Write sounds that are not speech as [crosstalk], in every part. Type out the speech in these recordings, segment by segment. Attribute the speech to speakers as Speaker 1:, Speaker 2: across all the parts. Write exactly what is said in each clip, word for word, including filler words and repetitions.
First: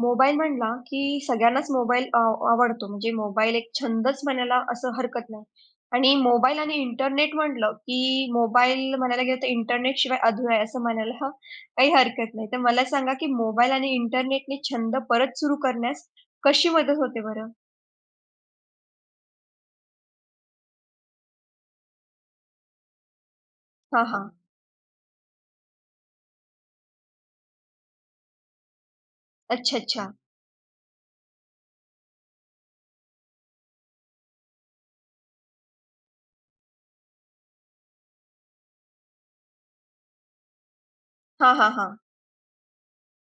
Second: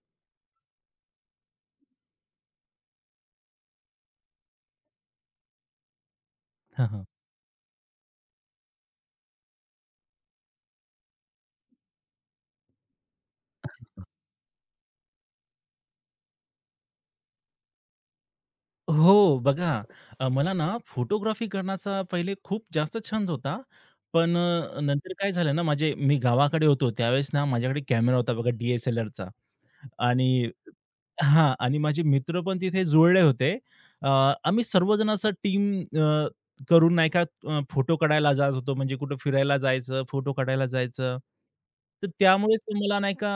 Speaker 1: Mobile म्हणला, की सगळ्यांनाच मोबाईल अ आवडतो. म्हणजे मोबाईल एक छंदच म्हणायला असं हरकत नाही. आणि मोबाईल आणि
Speaker 2: हां, हां.
Speaker 1: इंटरनेट म्हटलं, की मोबाईल म्हणायला गेलं तर इंटरनेटशिवाय अधुरा आहे असं म्हणायला काही हरकत नाही. तर मला सांगा, की मोबाईल आणि इंटरनेटने छंद परत सुरू करण्यास कशी मदत होते बरं?
Speaker 2: हो, बघा. अ, मला ना फोटोग्राफी करण्याचा पहिले खूप जास्त छंद होता.
Speaker 1: हां, हां.
Speaker 2: पण अ, नंतर काय झालं ना, माझे मी गावाकडे होतो त्यावेळेस ना माझ्याकडे कॅमेरा होता बघा, डी-एस-एल-आरचा.
Speaker 1: अच्छा, अच्छा.
Speaker 2: आणि हां, आणि माझे मित्र पण तिथे जुळले होते. अ, आम्ही सर्वजण असं टीम अ, करून नाही का, फोटो काढायला जात होतो. म्हणजे कुठं फिरायला जायचं, फोटो काढायला जायचं.
Speaker 1: हां, हां, हां.
Speaker 2: तर त्यामुळेच ते मला नाही का,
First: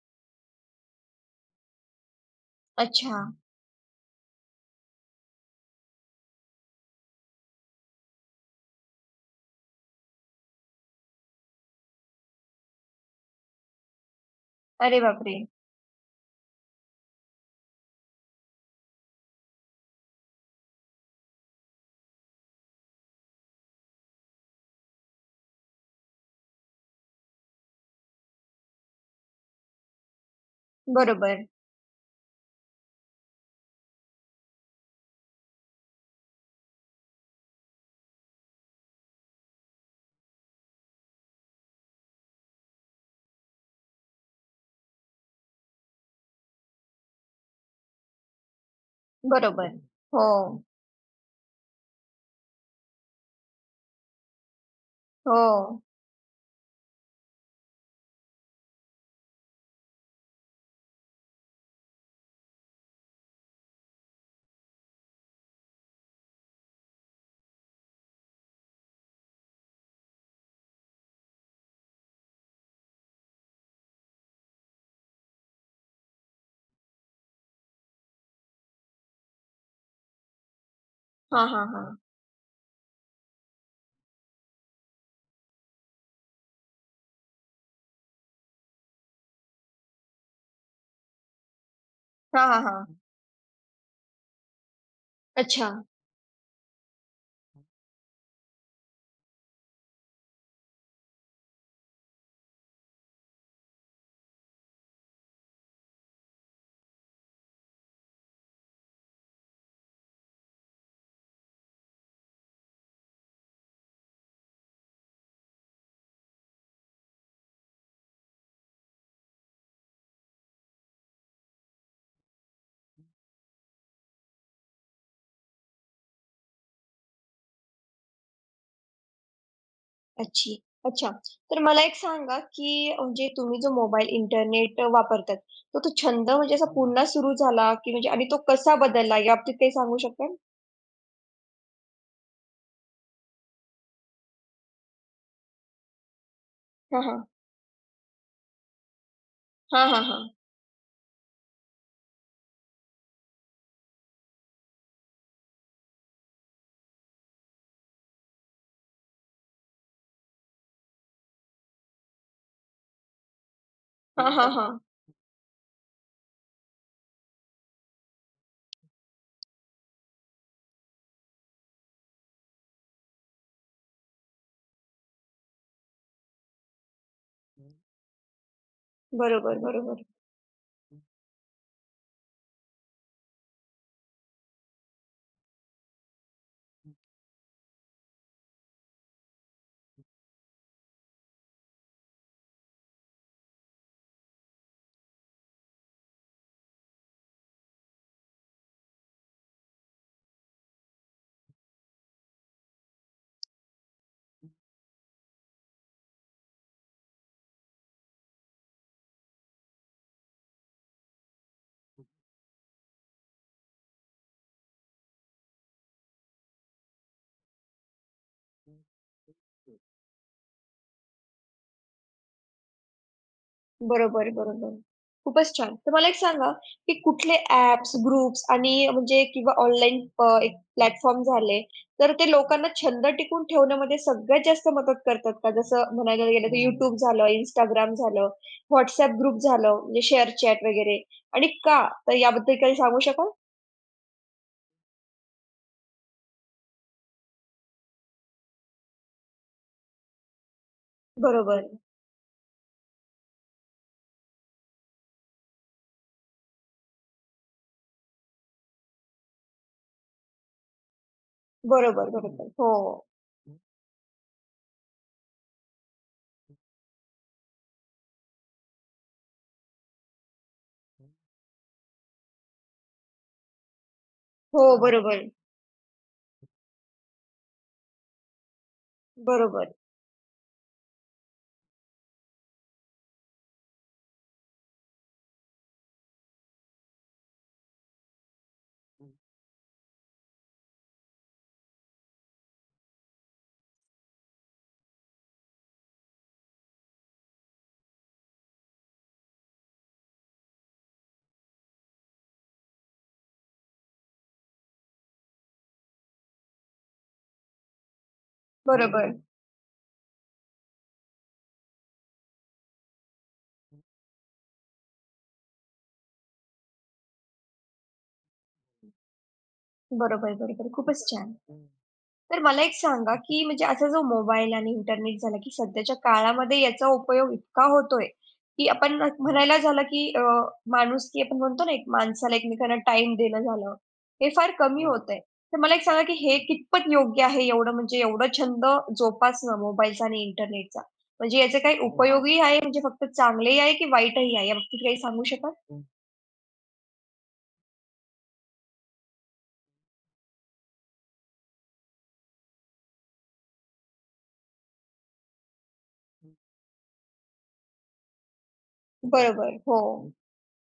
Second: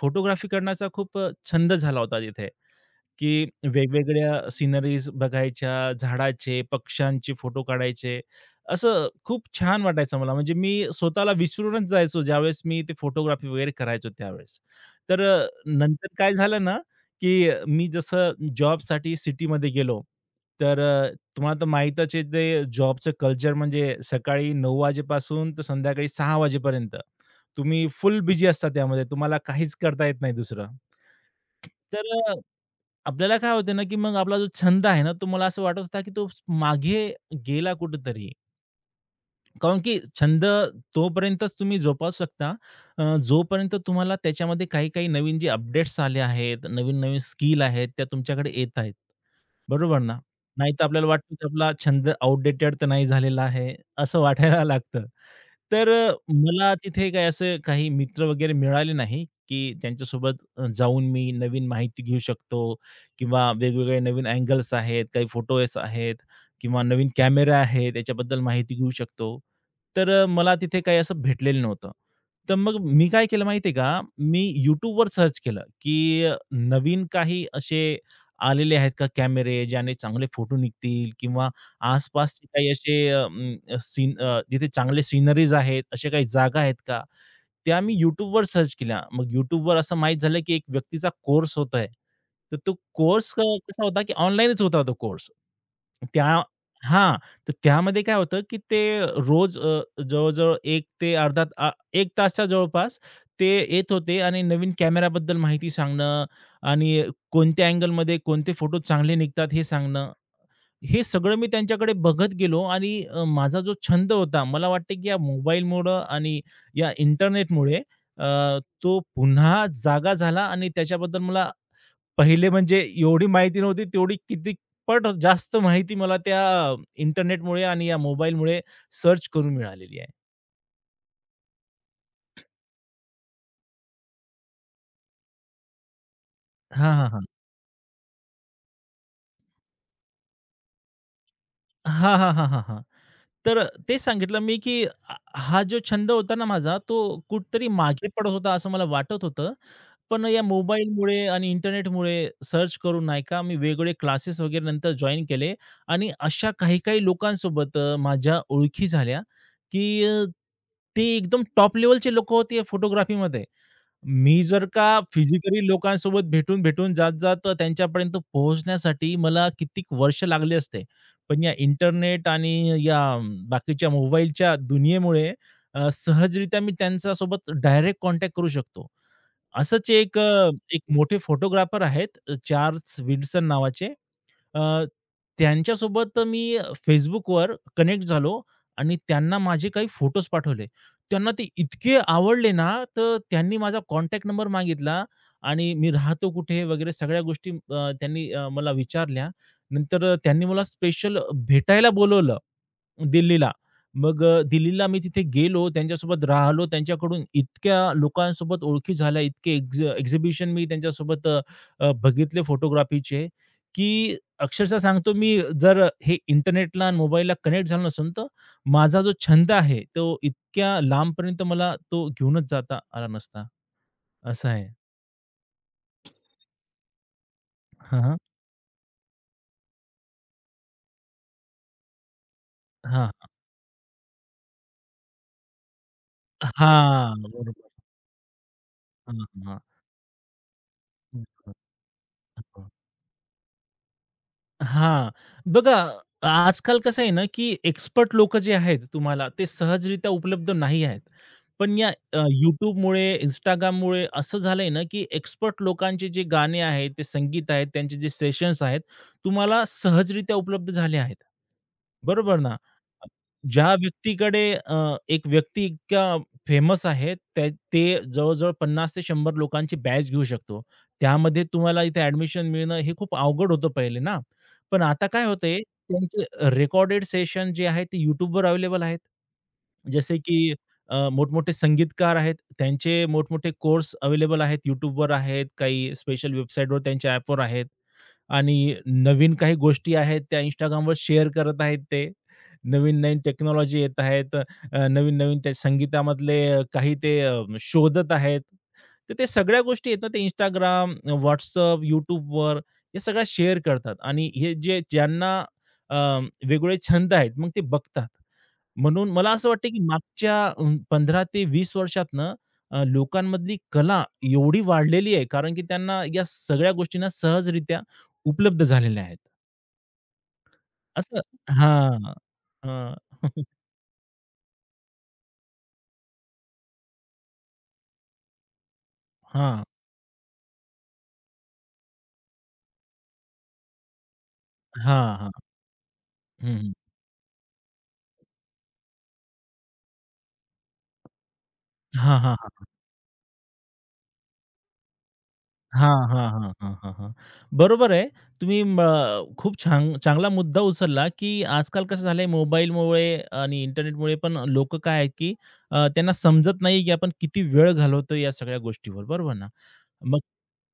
Speaker 2: फोटोग्राफी करण्याचा खूप अ, छंद झाला होता तिथे.
Speaker 1: अच्छा.
Speaker 2: की वेगवेगळ्या सिनरीज बघायच्या, झाडाचे, पक्ष्यांचे फोटो काढायचे. असं खूप छान वाटायचं मला. म्हणजे मी स्वतःला विसरूनच जायचो ज्यावेळेस मी ते फोटोग्राफी वगैरे करायचो त्यावेळेस.
Speaker 1: अरे
Speaker 2: तर
Speaker 1: बापरे!
Speaker 2: अ, नंतर काय झालं ना, की मी जसं जॉबसाठी सिटीमध्ये गेलो, तर अ, तुम्हाला तर माहीतच आहे ते जॉबचं कल्चर. म्हणजे सकाळी नऊ वाजेपासून तर संध्याकाळी सहा वाजेपर्यंत तुम्ही फुल बिझी असता त्यामध्ये. तुम्हाला काहीच करता येत नाही दुसरं.
Speaker 1: बरोबर,
Speaker 2: तर अ, आपल्याला काय होतं ना, की मग आपला जो छंद आहे ना, तो मला असं वाटत होता, की तो मागे गेला कुठेतरी. कारण की छंद तोपर्यंतच तुम्ही जोपासू शकता, अ, जोपर्यंत तुम्हाला त्याच्यामध्ये काही-काही नवीन जे अपडेट्स आले आहेत, नवीन-नवीन स्किल आहेत, त्या तुमच्याकडे येत आहेत.
Speaker 1: बरोबर.
Speaker 2: बरोबर ना?
Speaker 1: हो,
Speaker 2: नाहीतर आपल्याला वाटतं, की आपला छंद आउटडेटेड तर नाही झालेला आहे, असं [laughs] वाटायला लागतं.
Speaker 1: हो.
Speaker 2: तर अ, मला तिथे काही असं काही मित्र वगैरे मिळाले नाही, की त्यांच्यासोबत अ, जाऊन मी नवीन माहिती घेऊ शकतो किंवा वेगवेगळे नवीन अँगल्स आहेत, काही फोटोज आहेत किंवा नवीन कॅमेरा आहे, त्याच्याबद्दल माहिती घेऊ शकतो. तर अ, मला तिथे काही असं भेटलेलं नव्हतं. तर मग मी काय केलं माहिती आहे का? मी YouTubeवर सर्च केलं, की अ, नवीन काही असे आलेले आहेत का कॅमेरे, ज्याने चांगले फोटो निघतील
Speaker 1: हां,
Speaker 2: किंवा
Speaker 1: हां, हां.
Speaker 2: आसपासचे काही असे अं, सीन अ, जिथे चांगले सीनरीज आहेत, अशा काही जागा आहेत का? त्या मी YouTubeवर सर्च केल्या. मग YouTubeवर असं माहीत झालं, की एक व्यक्तीचा कोर्स होत आहे.
Speaker 1: हां,
Speaker 2: तर
Speaker 1: हां,
Speaker 2: तो
Speaker 1: हां.
Speaker 2: कोर्स अ, कसा होता, की ऑनलाईनच होता तो कोर्स.
Speaker 1: अच्छा.
Speaker 2: त्या हां, तर त्यामध्ये काय होतं, की ते रोज अ, जवळ-जवळ एक ते अर्धा अ, एक तासच्या जवळपास ते येत होते आणि नवीन कॅमेराबद्दल माहिती सांगणं आणि कोणत्या अँगलमध्ये कोणते फोटो चांगले निघतात हे सांगणं. हे सगळं मी त्यांच्याकडे बघत गेलो आणि अ, माझा जो छंद होता, मला वाटते की या मोबाईलमुळं आणि या इंटरनेटमुळे अ, तो पुन्हा जागा झाला आणि त्याच्याबद्दल मला पहिले म्हणजे एवढी माहिती नव्हती, तेवढी कितीपट जास्त माहिती मला त्या इंटरनेटमुळे आणि या मोबाईलमुळे सर्च करून मिळालेली आहे.
Speaker 1: अच्छी. अच्छा. तर मला एक सांगा, की म्हणजे तुम्ही जो मोबाईल, इंटरनेट वापरतात, तर तो छंद म्हणजे असा हं.
Speaker 2: हां,
Speaker 1: पुन्हा
Speaker 2: हां, हां.
Speaker 1: सुरू झाला, की म्हणजे आणि तो कसा बदलला याबाबतीत काही सांगू शकता?
Speaker 2: हां, हां, हां, हां, हां. तर अ, तेच सांगितलं मी, की अ, हा जो छंद होता ना माझा, तो
Speaker 1: हां, हां.
Speaker 2: कुठेतरी मागे पडत होता असं मला वाटत होतं.
Speaker 1: हां, हां,
Speaker 2: पण
Speaker 1: हां.
Speaker 2: या मोबाईलमुळे आणि इंटरनेटमुळे सर्च करून नाही का, मी वेगवेगळे क्लासेस वगैरे नंतर जॉइन केले आणि अशा काही-काही लोकांसोबत अ, माझ्या ओळखी झाल्या, की अ, ते एकदम टॉप लेव्हलचे लोकं होते फोटोग्राफीमध्ये.
Speaker 1: हां, म्हणजे
Speaker 2: मी जर
Speaker 1: हां, कसं
Speaker 2: का फिजिकली लोकांसोबत भेटून, भेटून, जात-जात अ, त्यांच्यापर्यंत पोहोचण्यासाठी मला कित्येक वर्ष लागले असते. पण या इंटरनेट आणि या अम, बाकीच्या मोबाईलच्या दुनियेमुळे अ, सहजरित्या मी त्यांच्यासोबत डायरेक्ट कॉन्टॅक्ट करू शकतो.
Speaker 1: बरोबर,
Speaker 2: असंच
Speaker 1: बरोबर.
Speaker 2: एक अ, एक मोठे फोटोग्राफर आहेत, अ, चार्ल्स विल्सन नावाचे. अ, त्यांच्यासोबत मी Facebookवर कनेक्ट झालो आणि त्यांना माझे काही फोटोज पाठवले. त्यांना ते इतके आवडले ना, तर त्यांनी माझा कॉन्टॅक्ट नंबर मागितला आणि मी राहतो कुठे वगैरे सगळ्या गोष्टी अ, त्यांनी अ, मला विचारल्या. नंतर त्यांनी मला स्पेशल भेटायला बोलवलं दिल्लीला. मग अ, दिल्लीला मी तिथे गेलो, त्यांच्यासोबत राहिलो. त्यांच्याकडून इतक्या लोकांसोबत ओळखी झाल्या, इतके एक्झ एक्झिबिशन मी त्यांच्यासोबत अ, अ, बघितले फोटोग्राफीचे, की अक्षरशः सांगतो मी, जर हे इंटरनेटला आणि मोबाईलला कनेक्ट झालो नसेल तर माझा जो छंद आहे तो इतक्या लांबपर्यंत मला तो घेऊनच जाता आला नसता.
Speaker 1: बरोबर,
Speaker 2: असं आहे.
Speaker 1: बरोबर. खूपच छान. तर मला एक सांगा, की कुठले ॲप्स,
Speaker 2: हां, हां.
Speaker 1: ग्रुप्स आणि म्हणजे किंवा ऑनलाईन एक प्लॅटफॉर्म झाले, तर ते लोकांना छंद
Speaker 2: हां.
Speaker 1: टिकवून ठेवण्यामध्ये सगळ्यात जास्त मदत करतात का? जसं म्हणायला गेलं तर YouTube
Speaker 2: हां.
Speaker 1: झालं,
Speaker 2: बरोबर.
Speaker 1: Instagram झालं,
Speaker 2: हां,
Speaker 1: WhatsApp ग्रुप
Speaker 2: हां.
Speaker 1: झालं, म्हणजे शेअर चॅट वगैरे आणि
Speaker 2: [unintelligible]
Speaker 1: का? तर याबद्दल काही सांगू शकाल?
Speaker 2: हां. बघा, आजकाल कसं आहे ना, की एक्सपर्ट लोक जे आहेत तुम्हाला ते सहजरित्या उपलब्ध नाही आहेत.
Speaker 1: बरोबर,
Speaker 2: पण या अ, YouTubeमुळे, Instagramमुळे असं झालंय ना, की एक्सपर्ट लोकांचे जे गाणे आहेत, ते संगीत आहेत, त्यांचे जे सेशन्स आहेत, तुम्हाला सहजरित्या उपलब्ध झाले आहेत.
Speaker 1: बरोबर,
Speaker 2: बरोबर
Speaker 1: बरोबर.
Speaker 2: ना?
Speaker 1: हो,
Speaker 2: ज्या व्यक्तीकडे अ, एक व्यक्ती इतका फेमस आहे, त्या ते जवळ-जवळ पन्नास ते शंभर लोकांची बॅच घेऊ शकतो. त्यामध्ये तुम्हाला इथे ॲडमिशन मिळणं हे खूप अवघड होतं पहिले ना.
Speaker 1: हो.
Speaker 2: पण आता काय
Speaker 1: बरोबर,
Speaker 2: होते, त्यांचे रेकॉर्डेड सेशन जे आहे ते YouTubeवर अवेलेबल आहेत.
Speaker 1: बरोबर,
Speaker 2: जसे की अ, मोठमोठे संगीतकार आहेत, त्यांचे मोठमोठे कोर्स अवेलेबल आहेत. YouTubeवर आहेत, काही स्पेशल वेबसाईटवर त्यांच्या ॲपवर आहेत आणि नवीन काही गोष्टी आहेत त्या Instagramवर शेअर करत आहेत ते. नवीन-नवीन टेक्नॉलॉजी येत आहेत. अ, नवीन-नवीन ते संगीतामधले अ, काही ते अ, शोधत आहेत. तर ते सगळ्या गोष्टी आहेत ना, ते Instagram, WhatsApp, YouTubeवर या सगळ्या शेअर करतात आणि हे जे ज्यांना अ, वेगवेगळे छंद आहेत, मग ते बघतात. म्हणून
Speaker 1: बरोबर,
Speaker 2: मला असं वाटतं, की मागच्या अ, पंधरा ते वीस वर्षातनं अ, लोकांमधली कला एवढी वाढलेली आहे, कारण की त्यांना या सगळ्या गोष्टींना सहजरित्या उपलब्ध झालेल्या आहेत.
Speaker 1: बरोबर, बरोबर. खूपच
Speaker 2: असं
Speaker 1: छान.
Speaker 2: हां.
Speaker 1: तर मला
Speaker 2: अ,
Speaker 1: एक सांगा, की
Speaker 2: [laughs]
Speaker 1: म्हणजे असा जो मोबाईल आणि इंटरनेट झाला, की सध्याच्या काळामध्ये याचा उपयोग इतका होतोय, की आपण म्हणायला
Speaker 2: हां,
Speaker 1: झालं, की अ, माणुसकी आपण म्हणतो ना, एक माणसाला एकमेकांना टाईम देणं झालं, हे फार कमी हं. होतंय.
Speaker 2: हां.
Speaker 1: तर मला एक सांगा, की हे
Speaker 2: हं, हं.
Speaker 1: कितपत योग्य आहे एवढं म्हणजे एवढा छंद जोपासणं मोबाईलचा आणि इंटरनेटचा? म्हणजे याचे काही
Speaker 2: हां, हां.
Speaker 1: उपयोगही आहे
Speaker 2: [laughs]
Speaker 1: म्हणजे फक्त चांगलेही आहे, की वाईटही आहे? याबाबतीत काही सांगू शकाल?
Speaker 2: हां, हां, हां, हां, हां, हां. बरोबर आहे. तुम्ही म खूप छान चांगला मुद्दा उचलला, की आजकाल कसं झालंय मोबाईलमुळे आणि इंटरनेटमुळे, पण लोकं काय आहे, की अ, त्यांना समजत नाही, की आपण किती वेळ घालवतो या सगळ्या गोष्टीवर, बरोबर ना?
Speaker 1: बरोबर. हो.
Speaker 2: मग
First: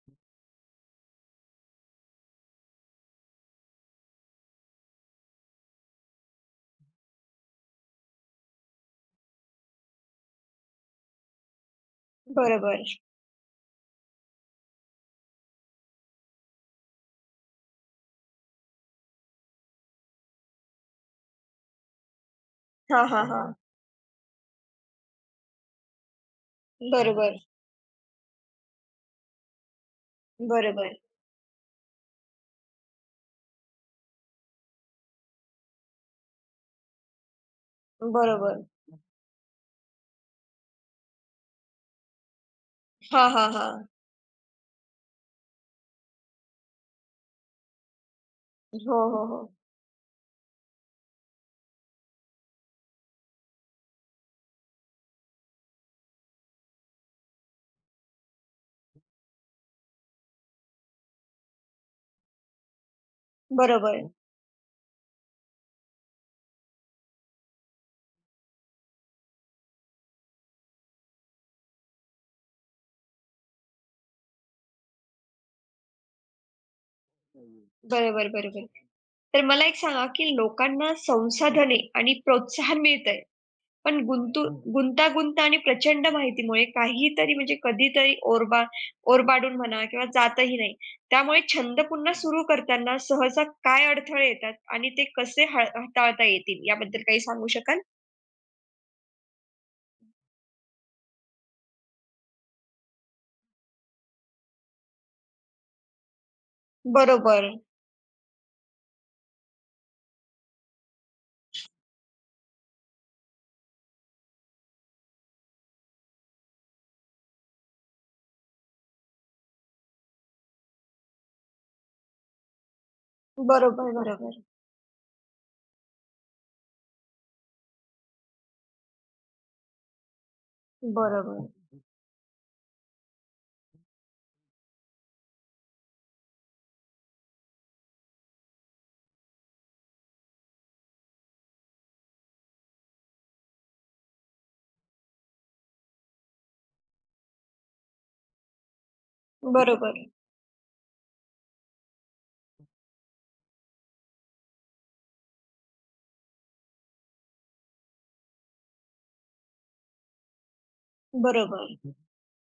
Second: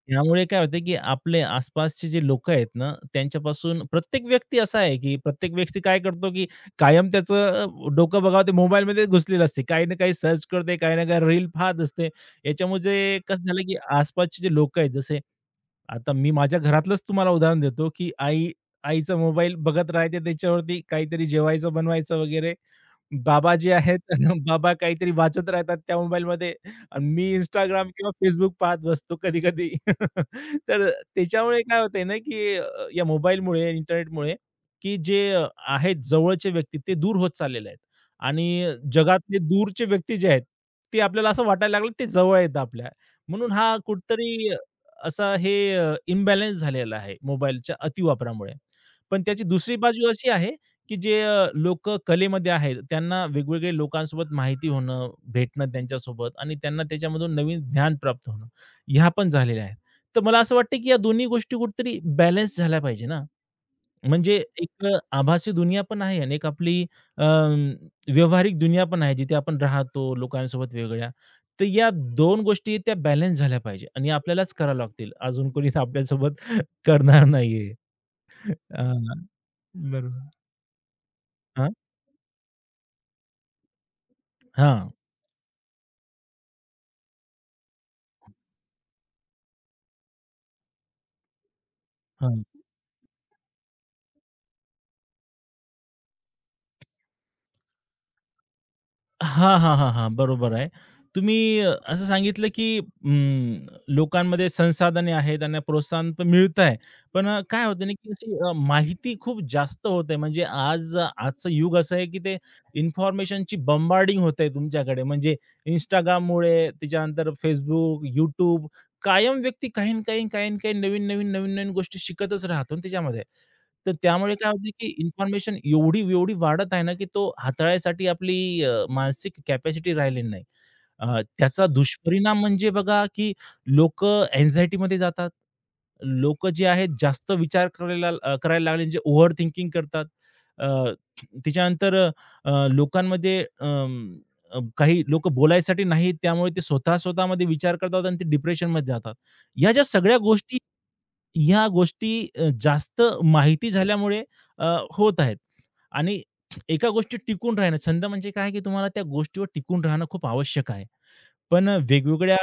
Speaker 2: त्यामुळे काय होतं, की आपले आसपासचे जे लोकं आहेत ना, त्यांच्यापासून प्रत्येक व्यक्ती असा आहे, की प्रत्येक व्यक्ती काय करतो, की कायम त्याचं अ, डोकं बघावं ते मोबाईलमध्ये घुसलेलं असते. काही ना काही सर्च करते, काही ना काही रील पाहत असते.
Speaker 1: बरोबर.
Speaker 2: याच्यामुळे कसं झालं, की आसपासचे जे लोकं आहेत, जसे आता मी माझ्या घरातलंच तुम्हाला उदाहरण देतो, की आई आईचा मोबाईल बघत राहते त्याच्यावरती काहीतरी जेवायचं बनवायचं वगैरे.
Speaker 1: हां, हां, हां.
Speaker 2: बाबा जे आहेत, [laughs] बाबा काहीतरी वाचत राहतात त्या मोबाईल मोबाईलमध्ये. आणि मी
Speaker 1: बरोबर,
Speaker 2: Instagram किंवा Facebook पाहत बसतो कधी-कधी. [laughs] तर
Speaker 1: बरोबर,
Speaker 2: त्याच्यामुळे काय होतंय ना, की अ, या मोबाईलमुळे, इंटरनेटमुळे, की जे अ, आहेत जवळचे व्यक्ती ते दूर होत चाललेले आहेत
Speaker 1: बरोबर.
Speaker 2: आणि जगातले दूरचे व्यक्ती जे आहेत, ते आपल्याला असं वाटायला लागलं ते जवळ आहेत आपल्या.
Speaker 1: हां, हां,
Speaker 2: म्हणून हा
Speaker 1: हां.
Speaker 2: कुठेतरी असा हे अ, इम्बॅलन्स झालेला आहे मोबाईलच्या अतिवापरामुळे.
Speaker 1: हो,
Speaker 2: पण
Speaker 1: हो, हो.
Speaker 2: त्याची दुसरी बाजू अशी आहे, की जे अ, लोकं कलेमध्ये आहेत, त्यांना वेगवेगळ्या लोकांसोबत माहिती होणं, भेटणं त्यांच्यासोबत आणि त्यांना त्याच्यामधून नवीन ज्ञान प्राप्त होणं, ह्या पण झालेल्या आहेत. तर मला असं वाटतं, की या दोन्ही गोष्टी कुठेतरी बॅलन्स झाल्या पाहिजे ना.
Speaker 1: बरोबर, हं.
Speaker 2: म्हणजे एक आभासी दुनिया पण आहे आणि एक आपली अ, व्यावहारिक दुनिया पण आहे, जिथे आपण राहतो लोकांसोबत वेगळ्या. तर या दोन गोष्टी त्या बॅलन्स झाल्या पाहिजे आणि आपल्यालाच कराव्या लागतील. अजून कोणी आपल्यासोबत [laughs] करणार नाहीये.
Speaker 1: बरोबर, बरोबर.
Speaker 2: अ,
Speaker 1: तर मला एक सांगा, की
Speaker 2: बरोबर.
Speaker 1: लोकांना
Speaker 2: हां,
Speaker 1: संसाधने आणि प्रोत्साहन मिळतंय, पण गुंतू हं.
Speaker 2: हां,
Speaker 1: गुंतागुंत आणि प्रचंड माहितीमुळे काहीतरी म्हणजे कधीतरी ओरबा ओरबाडून म्हणा किंवा जातही नाही. त्यामुळे छंद पुन्हा
Speaker 2: हां.
Speaker 1: सुरू करताना सहसा काय अडथळे येतात आणि ते कसे हाळ हाताळता येतील याबद्दल काही सांगू शकाल?
Speaker 2: हां, हां, हां, हां. बरोबर आहे. तुम्ही अ, असं सांगितलं, की अं, लोकांमध्ये संसाधने आहेत, त्यांना प्रोत्साहन पण मिळत आहे. पण अ,
Speaker 1: बरोबर.
Speaker 2: काय होतं ना, की अशी अ, माहिती खूप जास्त होते. म्हणजे आज आजचं युग असं आहे, की ते इन्फॉर्मेशनची बंबार्डिंग होते तुमच्याकडे. म्हणजे Instagramमुळे, त्याच्यानंतर Facebook, YouTube, कायम व्यक्ती काही ना काही, काही ना काही नवीन-नवीन, नवीन-नवीन गोष्टी शिकतच राहतो ना त्याच्यामध्ये.
Speaker 1: बरोबर,
Speaker 2: तर त्यामुळे
Speaker 1: बरोबर.
Speaker 2: काय होते, की इन्फॉर्मेशन एवढी-एवढी वाढत आहे ना, की तो हाताळायसाठी आपली अ, मानसिक कॅपॅसिटी राहिलेली नाही. अ,
Speaker 1: बरोबर.
Speaker 2: त्याचा दुष्परिणाम म्हणजे बघा, की लोकं अँक्झायटीमध्ये जातात. लोक जे आहेत जास्त विचार करायला अ, करायला लागले, जे ओव्हर थिंकिंग करतात. अ, त्याच्यानंतर अ, लोकांमध्ये अं, अ, काही लोकं बोलायसाठी नाहीत, त्यामुळे ते स्वतः स्वतःमध्ये विचार करतात आणि ते डिप्रेशनमध्ये जातात. ह्या ज्या
Speaker 1: बरोबर.
Speaker 2: सगळ्या गोष्टी ह्या गोष्टी अ, जास्त माहिती झाल्यामुळे अ, होत आहेत. आणि एका गोष्टीत टिकून राहणं छंद म्हणजे काय, की तुम्हाला त्या गोष्टीवर टिकून राहणं खूप आवश्यक आहे.
Speaker 1: बरोबर.
Speaker 2: पण वेगवेगळ्या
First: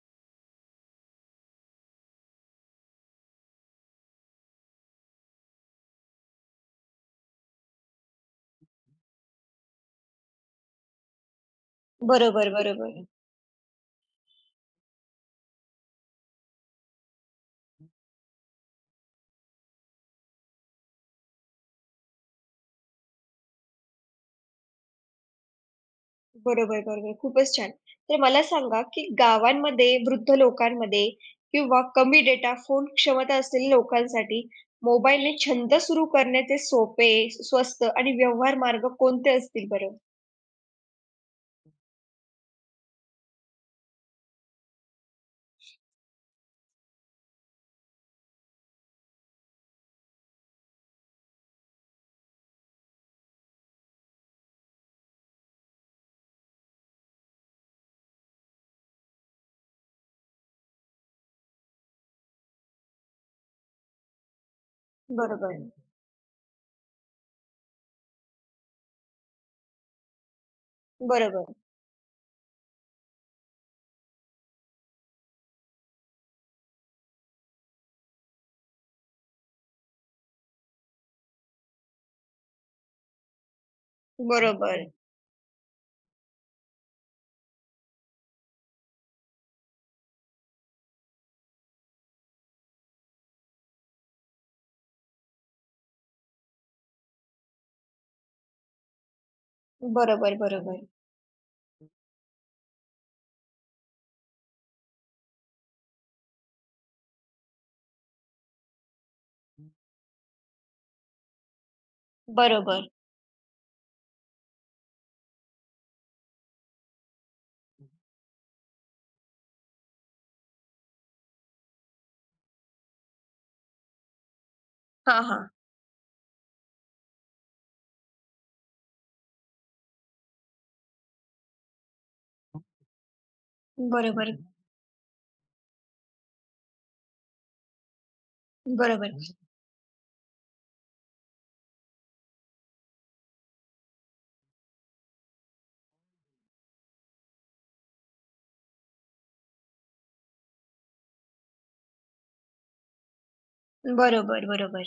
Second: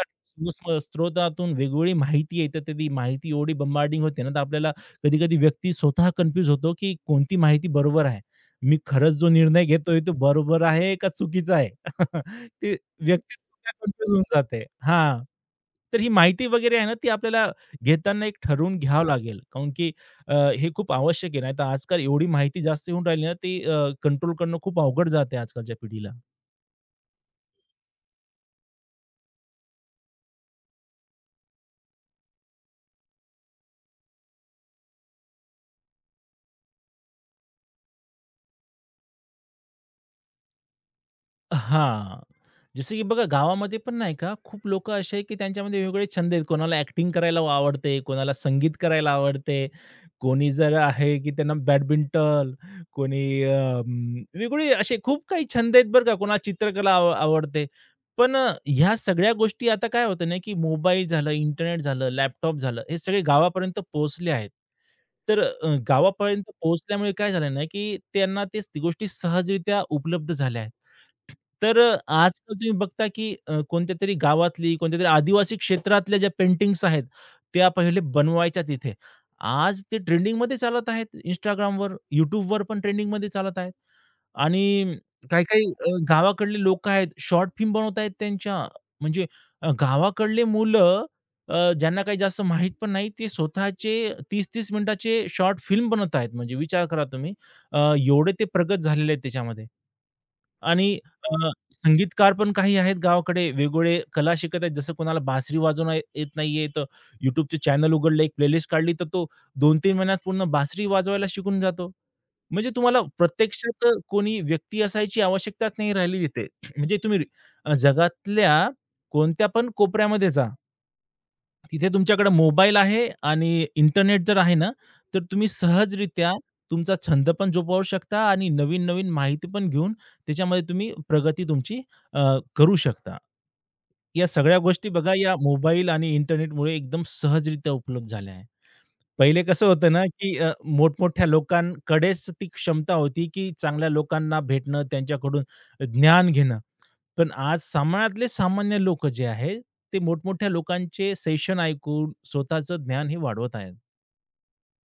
Speaker 2: स्म स्रोतातून वेगवेगळी माहिती येते, तर ती माहिती एवढी बंबार्डिंग होते ना, तर आपल्याला कधी-कधी व्यक्ती स्वतः कन्फ्यूज होतो, की कोणती माहिती बरोबर आहे. मी खरंच जो निर्णय घेतोय तो बरोबर आहे का चुकीचा आहे?
Speaker 1: बरोबर,
Speaker 2: [laughs] ते
Speaker 1: बरोबर.
Speaker 2: व्यक्ती कन्फ्यूज होऊन जाते. हां, तर ही माहिती वगैरे आहे ना, ती आपल्याला घेताना एक ठरवून घ्यावं लागेल. काऊन की अ, हे खूप आवश्यक आहे. नाहीतर आजकाल एवढी माहिती जास्त येऊन राहिली ना, ती कंट्रोल करणं खूप अवघड जाते आजकालच्या पिढीला.
Speaker 1: बरोबर, बरोबर. खूपच छान. तर मला सांगा, की गावांमध्ये वृद्ध लोकांमध्ये किंवा कमी डेटा, फोन क्षमता असलेल्या लोकांसाठी मोबाईलने छंद सुरू करण्याचे सोपे, स्वस्त आणि व्यवहार मार्ग कोणते असतील बरं?
Speaker 2: हां. जसं की बघा गावामध्ये पण नाही का, खूप लोकं असे आहे की त्यांच्यामध्ये वेगवेगळे छंद आहेत. कोणाला ॲक्टिंग करायला आवडते, कोणाला संगीत करायला आवडते, कोणी जर आहे की त्यांना बॅडमिंटन, कोणी अ, वेगवेगळे असे खूप काही छंद आहेत बरं का. कोणाला चित्रकला आव आवडते. पण अ, ह्या सगळ्या गोष्टी आता काय होतं ना, की मोबाईल झालं, इंटरनेट झालं, लॅपटॉप झालं, हे सगळे गावापर्यंत पोहोचले आहेत. तर
Speaker 1: बरोबर,
Speaker 2: अ, गावापर्यंत पोहोचल्यामुळे काय झालं ना, की त्यांना तेच गोष्टी सहजरित्या उपलब्ध झाल्या आहेत.
Speaker 1: बरोबर,
Speaker 2: तर अ, आजकाल तुम्ही बघता की अ, कोणत्यातरी गावातली, कोणत्यातरी आदिवासी क्षेत्रातल्या ज्या पेंटिंग्स आहेत, त्या पहिले बनवायच्या तिथे. आज ते ट्रेंडिंगमध्ये चालत आहेत. Instagramवर, YouTubeवर पण ट्रेंडिंगमध्ये चालत आहेत.
Speaker 1: बरोबर,
Speaker 2: आणि काही-काही अ, गावाकडले लोकं आहेत, शॉर्ट फिल्म बनवत आहेत त्यांच्या. म्हणजे अ, गावाकडले मुलं अ, ज्यांना काही जास्त माहीत पण नाही, ते स्वतःचे तीस तीस मिनिटाचे शॉर्ट फिल्म बनवत आहेत. म्हणजे विचार करा तुम्ही. अ, एवढे ते प्रगत झालेले आहेत त्याच्यामध्ये.
Speaker 1: बरोबर, बरोबर,
Speaker 2: आणि अ, संगीतकार पण काही आहेत गावाकडे, वेगवेगळे कला शिकत आहेत. जसं कोणाला बासरी वाजवणं येत नाहीये, तर YouTubeचे चॅनल उघडलं, एक प्लेलिस्ट काढली, तर तो दोन तीन महिन्यात पूर्ण बासरी वाजवायला शिकून जातो. म्हणजे
Speaker 1: बरोबर.
Speaker 2: तुम्हाला प्रत्यक्षात कोणी व्यक्ती असायची आवश्यकताच नाही राहिली तिथे. म्हणजे तुम्ही अ, जगातल्या कोणत्या पण कोपऱ्यामध्ये जा. तिथे तुमच्याकडे मोबाईल आहे आणि इंटरनेट जर आहे ना, तर
Speaker 1: हां, हां.
Speaker 2: तुम्ही सहजरित्या तुमचा छंद पण जोपावू शकता आणि नवीन-नवीन माहिती पण घेऊन त्याच्यामध्ये तुम्ही प्रगती तुमची अ, करू शकता. या
Speaker 1: बरोबर,
Speaker 2: सगळ्या गोष्टी बघा या मोबाईल आणि इंटरनेटमुळे एकदम सहजरित्या उपलब्ध झाल्या आहे.
Speaker 1: बरोबर,
Speaker 2: पहिले कसं होतं ना, की अ, मोठमोठ्या लोकांकडेच ती क्षमता होती, की चांगल्या लोकांना भेटणं, त्यांच्याकडून ज्ञान घेणं. पण आज समाजातले सामान्य लोकं जे आहेत, ते मोठमोठ्या लोकांचे सेशन ऐकून स्वतःचं ज्ञान हे वाढवत आहेत.
Speaker 1: बरोबर, बरोबर.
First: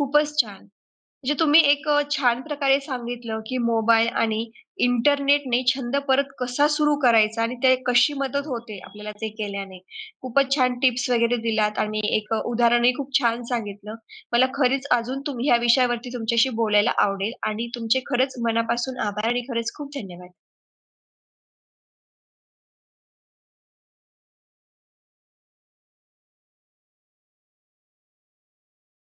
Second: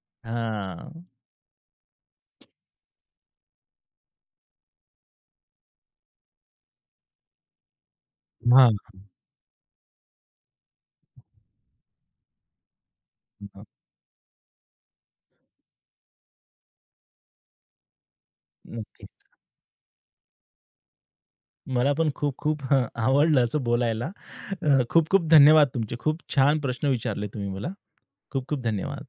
Speaker 1: खूपच छान.
Speaker 2: हां.
Speaker 1: म्हणजे तुम्ही एक अ, छान प्रकारे सांगितलं, की मोबाईल आणि इंटरनेटने छंद परत कसा सुरू करायचा आणि ते कशी मदत हो.
Speaker 2: हां,
Speaker 1: होते आपल्याला ते केल्याने. खूपच छान टिप्स वगैरे दिलात आणि एक अ, उदाहरणही खूप छान
Speaker 2: हां.
Speaker 1: सांगितलं. मला खरीच अजून तुम्ही ह्या विषयावरती तुमच्याशी बोलायला आवडेल आणि तुमचे खरंच मनापासून
Speaker 2: नक्कीच.
Speaker 1: आभार आणि खरंच खूप धन्यवाद.
Speaker 2: मला पण खूप-खूप हं, आवडलं असं बोलायला. अ, खूप-खूप धन्यवाद तुमचे. खूप छान प्रश्न विचारले तुम्ही मला. खूप-खूप धन्यवाद.